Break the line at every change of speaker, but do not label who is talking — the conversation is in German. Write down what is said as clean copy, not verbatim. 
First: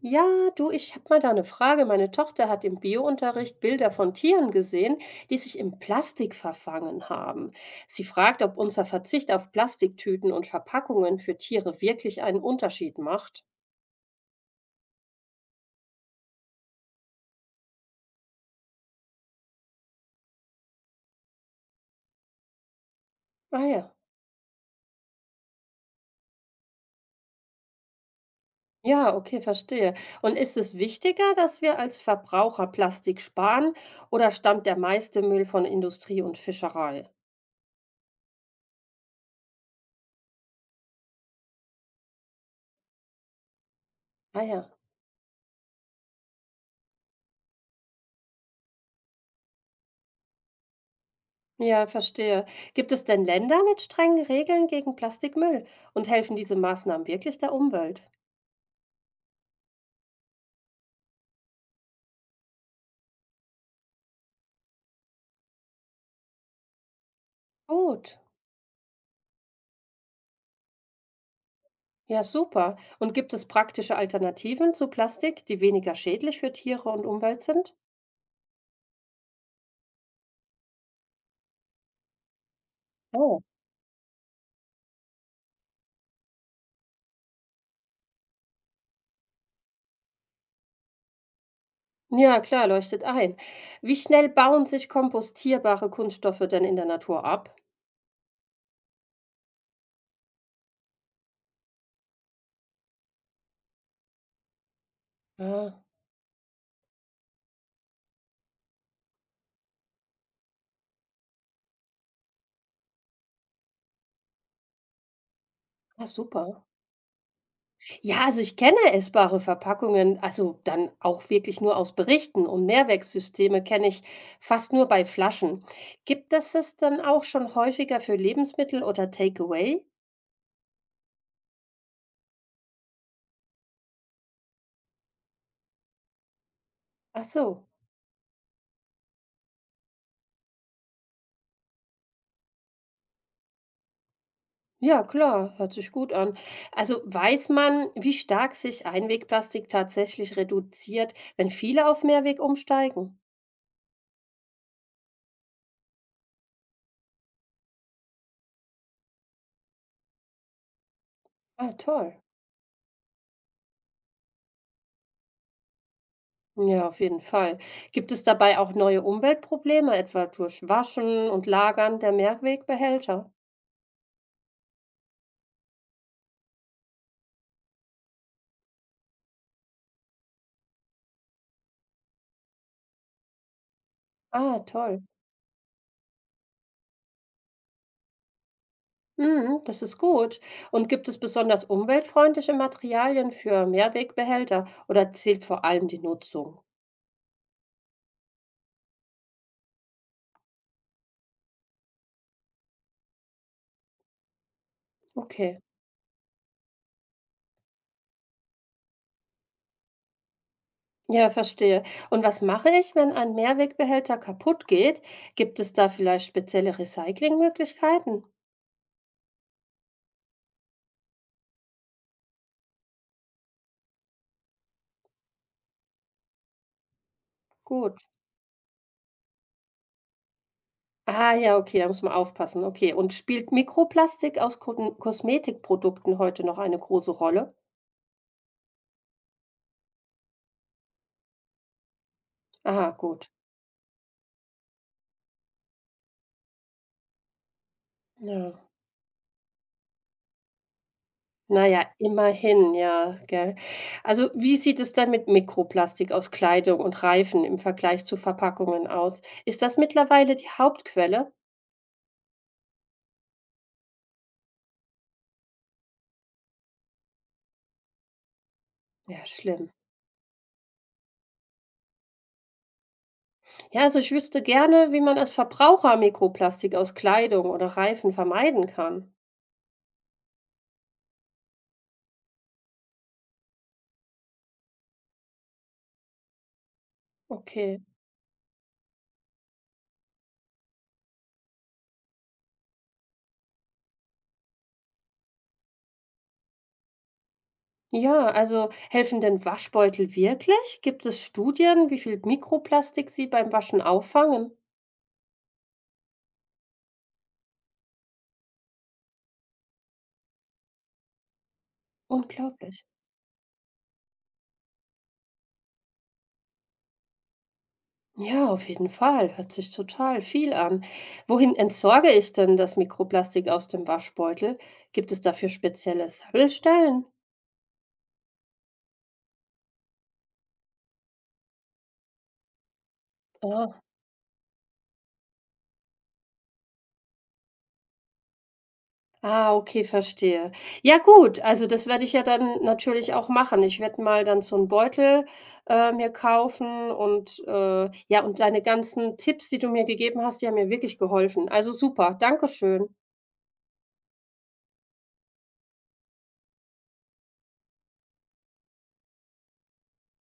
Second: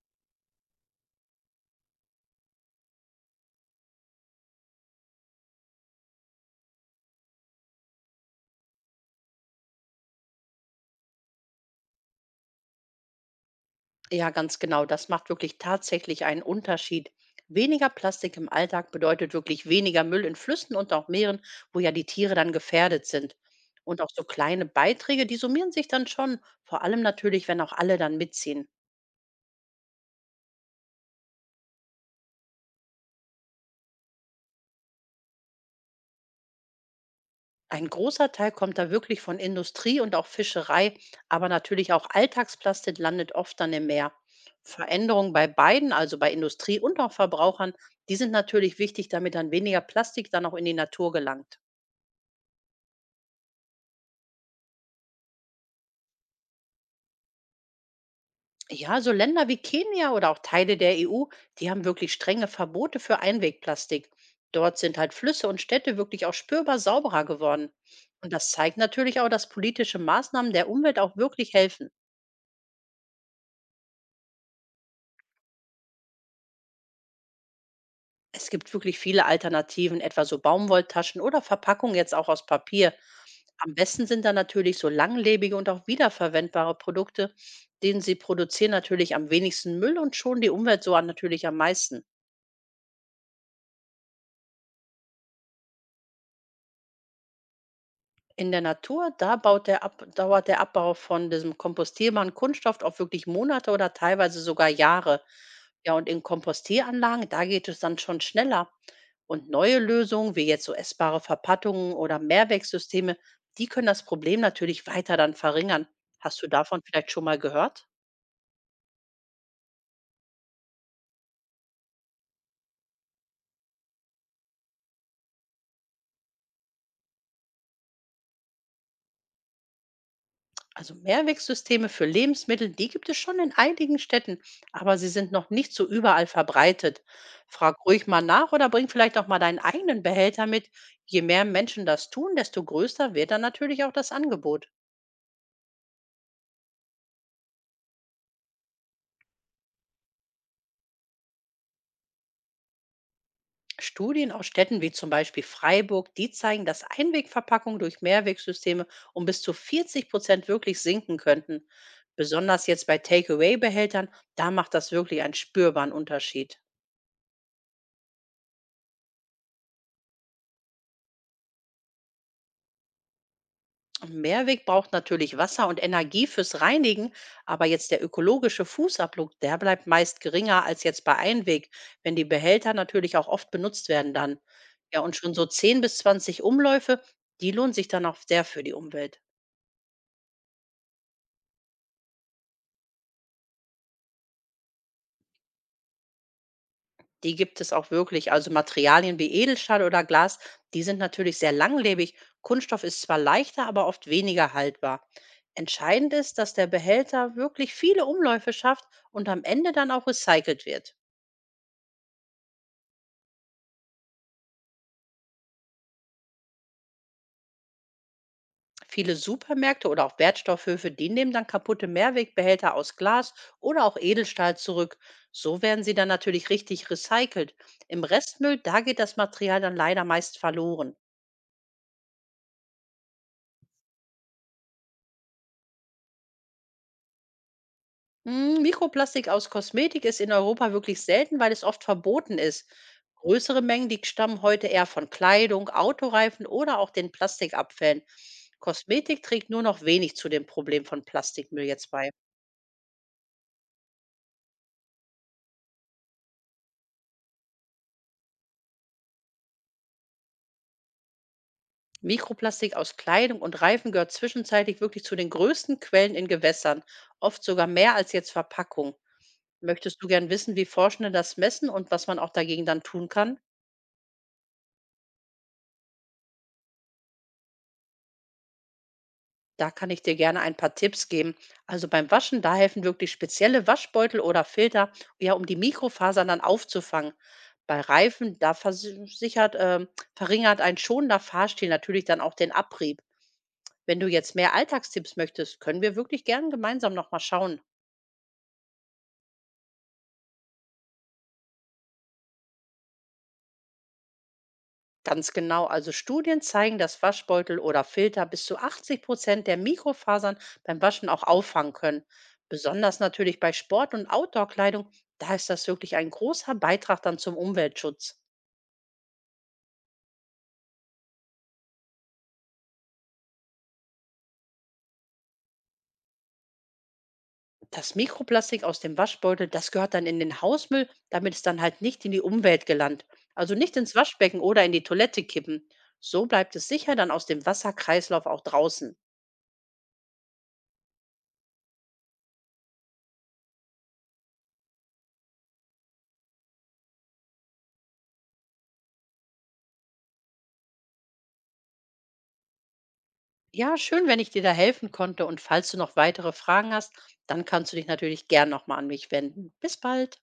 Ja, du, ich habe mal da eine Frage. Meine Tochter hat im Biounterricht Bilder von Tieren gesehen, die sich im Plastik verfangen haben. Sie fragt, ob unser Verzicht auf Plastiktüten und Verpackungen für Tiere wirklich einen Unterschied macht.
Ja, ganz genau. Das macht wirklich tatsächlich einen Unterschied. Weniger Plastik im Alltag bedeutet wirklich weniger Müll in Flüssen und auch Meeren, wo ja die Tiere dann gefährdet sind.
Ah ja.
Und auch so kleine Beiträge, die summieren sich dann schon. Vor allem natürlich, wenn auch alle dann mitziehen.
Ja, okay, verstehe. Und ist es wichtiger, dass wir als Verbraucher Plastik sparen oder stammt der meiste Müll von Industrie und Fischerei?
Ein großer Teil kommt da wirklich von Industrie und auch Fischerei, aber natürlich auch Alltagsplastik landet oft dann im Meer.
Ah ja.
Veränderungen bei beiden, also bei Industrie und auch Verbrauchern, die sind natürlich wichtig, damit dann weniger Plastik dann auch in die Natur gelangt.
Ja, verstehe. Gibt es denn Länder mit strengen Regeln gegen Plastikmüll? Und helfen diese Maßnahmen wirklich der Umwelt?
Ja, so Länder wie Kenia oder auch Teile der EU, die haben wirklich strenge Verbote für Einwegplastik. Dort sind halt Flüsse und Städte wirklich auch spürbar sauberer geworden.
Gut.
Und das zeigt natürlich auch, dass politische Maßnahmen der Umwelt auch wirklich helfen.
Ja, super. Und gibt es praktische Alternativen zu Plastik, die weniger schädlich für Tiere und Umwelt sind?
Es gibt wirklich viele Alternativen, etwa so Baumwolltaschen oder Verpackungen jetzt auch aus Papier.
Oh.
Am besten sind da natürlich so langlebige und auch wiederverwendbare Produkte, denen sie produzieren natürlich am wenigsten Müll und schonen die Umwelt so an natürlich am meisten.
Ja, klar, leuchtet ein. Wie schnell bauen sich kompostierbare Kunststoffe denn in der Natur ab?
In der Natur, da baut der Ab dauert der Abbau von diesem kompostierbaren Kunststoff auch wirklich Monate oder teilweise sogar Jahre.
Ah,
Ja, und in Kompostieranlagen, da geht es dann schon schneller. Und neue Lösungen, wie jetzt so essbare Verpackungen oder Mehrwegsysteme, die können das Problem natürlich weiter dann verringern.
ah,
Hast du
super.
davon vielleicht schon mal gehört?
Ja, also ich kenne essbare Verpackungen, also dann auch wirklich nur aus Berichten, und Mehrwegsysteme kenne ich fast nur bei Flaschen. Gibt es das dann auch schon häufiger für Lebensmittel oder Takeaway?
Also Mehrwegsysteme für Lebensmittel, die gibt es schon in einigen Städten, aber sie sind noch nicht so überall verbreitet.
Ach so.
Frag ruhig mal nach oder bring vielleicht auch mal deinen eigenen Behälter mit. Je mehr Menschen das tun, desto größer wird dann natürlich auch das Angebot.
Ja, klar, hört sich gut an. Also weiß man, wie stark sich Einwegplastik tatsächlich reduziert, wenn viele auf Mehrweg umsteigen?
Studien aus Städten wie zum Beispiel Freiburg, die zeigen, dass Einwegverpackungen durch Mehrwegsysteme um bis zu 40% wirklich sinken könnten.
Ah, toll.
Besonders jetzt bei Takeaway-Behältern, da macht das wirklich einen spürbaren Unterschied.
Ja, auf jeden Fall. Gibt es dabei auch neue Umweltprobleme, etwa durch Waschen und Lagern der Mehrwegbehälter?
Ein Mehrweg braucht natürlich Wasser und Energie fürs Reinigen, aber jetzt der ökologische Fußabdruck, der bleibt meist geringer als jetzt bei Einweg, wenn die Behälter natürlich auch oft benutzt werden dann.
Ah,
Ja,
toll.
und schon so 10 bis 20 Umläufe, die lohnen sich dann auch sehr für die Umwelt.
Mhm, das ist gut. Und gibt es besonders umweltfreundliche Materialien für Mehrwegbehälter oder zählt vor allem die Nutzung?
Die gibt es auch wirklich. Also Materialien wie Edelstahl oder Glas, die sind natürlich sehr langlebig. Kunststoff ist zwar leichter, aber oft weniger haltbar.
Okay.
Entscheidend ist, dass der Behälter wirklich viele Umläufe schafft und am Ende dann auch recycelt wird.
Ja, verstehe. Und was mache ich, wenn ein Mehrwegbehälter kaputt geht? Gibt es da vielleicht spezielle Recyclingmöglichkeiten?
Viele Supermärkte oder auch Wertstoffhöfe, die nehmen dann kaputte Mehrwegbehälter aus Glas oder auch Edelstahl zurück. So werden sie dann natürlich richtig recycelt.
Gut.
Im Restmüll, da geht das Material dann leider meist verloren.
Ah ja, okay, da muss man aufpassen. Okay. Und spielt Mikroplastik aus Ko Kosmetikprodukten heute noch eine große Rolle?
Hm, Mikroplastik aus Kosmetik ist in Europa wirklich selten, weil es oft verboten ist.
Aha, gut.
Größere Mengen, die stammen heute eher von Kleidung, Autoreifen oder auch den Plastikabfällen.
Ja.
Kosmetik trägt nur noch wenig zu dem Problem von Plastikmüll
Na ja,
jetzt bei.
immerhin, ja, gell? Also, wie sieht es denn mit Mikroplastik aus Kleidung und Reifen im Vergleich zu Verpackungen aus? Ist das mittlerweile die Hauptquelle?
Mikroplastik aus Kleidung und Reifen gehört zwischenzeitlich wirklich zu den größten Quellen in Gewässern, oft sogar mehr als jetzt Verpackung.
Ja, schlimm.
Möchtest du gern wissen, wie Forschende das messen und was man auch dagegen dann tun kann?
Ja, also ich wüsste gerne, wie man als Verbraucher Mikroplastik aus Kleidung oder Reifen vermeiden kann.
Da kann ich dir gerne ein paar Tipps geben. Also beim Waschen, da helfen wirklich spezielle Waschbeutel oder Filter, ja, um die Mikrofasern dann aufzufangen. Bei
Okay.
Reifen, da verringert ein schonender Fahrstil natürlich dann auch den Abrieb. Wenn du jetzt mehr Alltagstipps möchtest, können wir wirklich gern gemeinsam nochmal schauen.
Ja, also helfen denn Waschbeutel wirklich? Gibt es Studien, wie viel Mikroplastik sie beim Waschen auffangen?
Ganz genau. Also Studien zeigen, dass Waschbeutel oder Filter bis zu 80% der Mikrofasern beim Waschen auch auffangen können.
Unglaublich.
Besonders natürlich bei Sport- und Outdoor-Kleidung, da ist das wirklich ein großer Beitrag dann zum Umweltschutz.
Ja, auf jeden Fall. Hört sich total viel an. Wohin entsorge ich denn das Mikroplastik aus dem Waschbeutel? Gibt es dafür spezielle Sammelstellen?
Das Mikroplastik aus dem Waschbeutel, das gehört dann in den Hausmüll, damit es dann halt nicht in die Umwelt gelangt. Also nicht
Ah,
ins Waschbecken oder in die Toilette kippen. So bleibt es sicher dann aus dem Wasserkreislauf auch draußen.
ah, okay, verstehe. Ja, gut, also das werde ich ja dann natürlich auch machen. Ich werde mal dann so einen Beutel mir kaufen und ja, und deine ganzen Tipps, die du mir gegeben hast, die haben mir wirklich geholfen. Also super, Dankeschön.
Ja, schön, wenn ich dir da helfen konnte. Und falls du noch weitere Fragen hast, dann kannst du dich natürlich gern nochmal an mich wenden. Bis bald.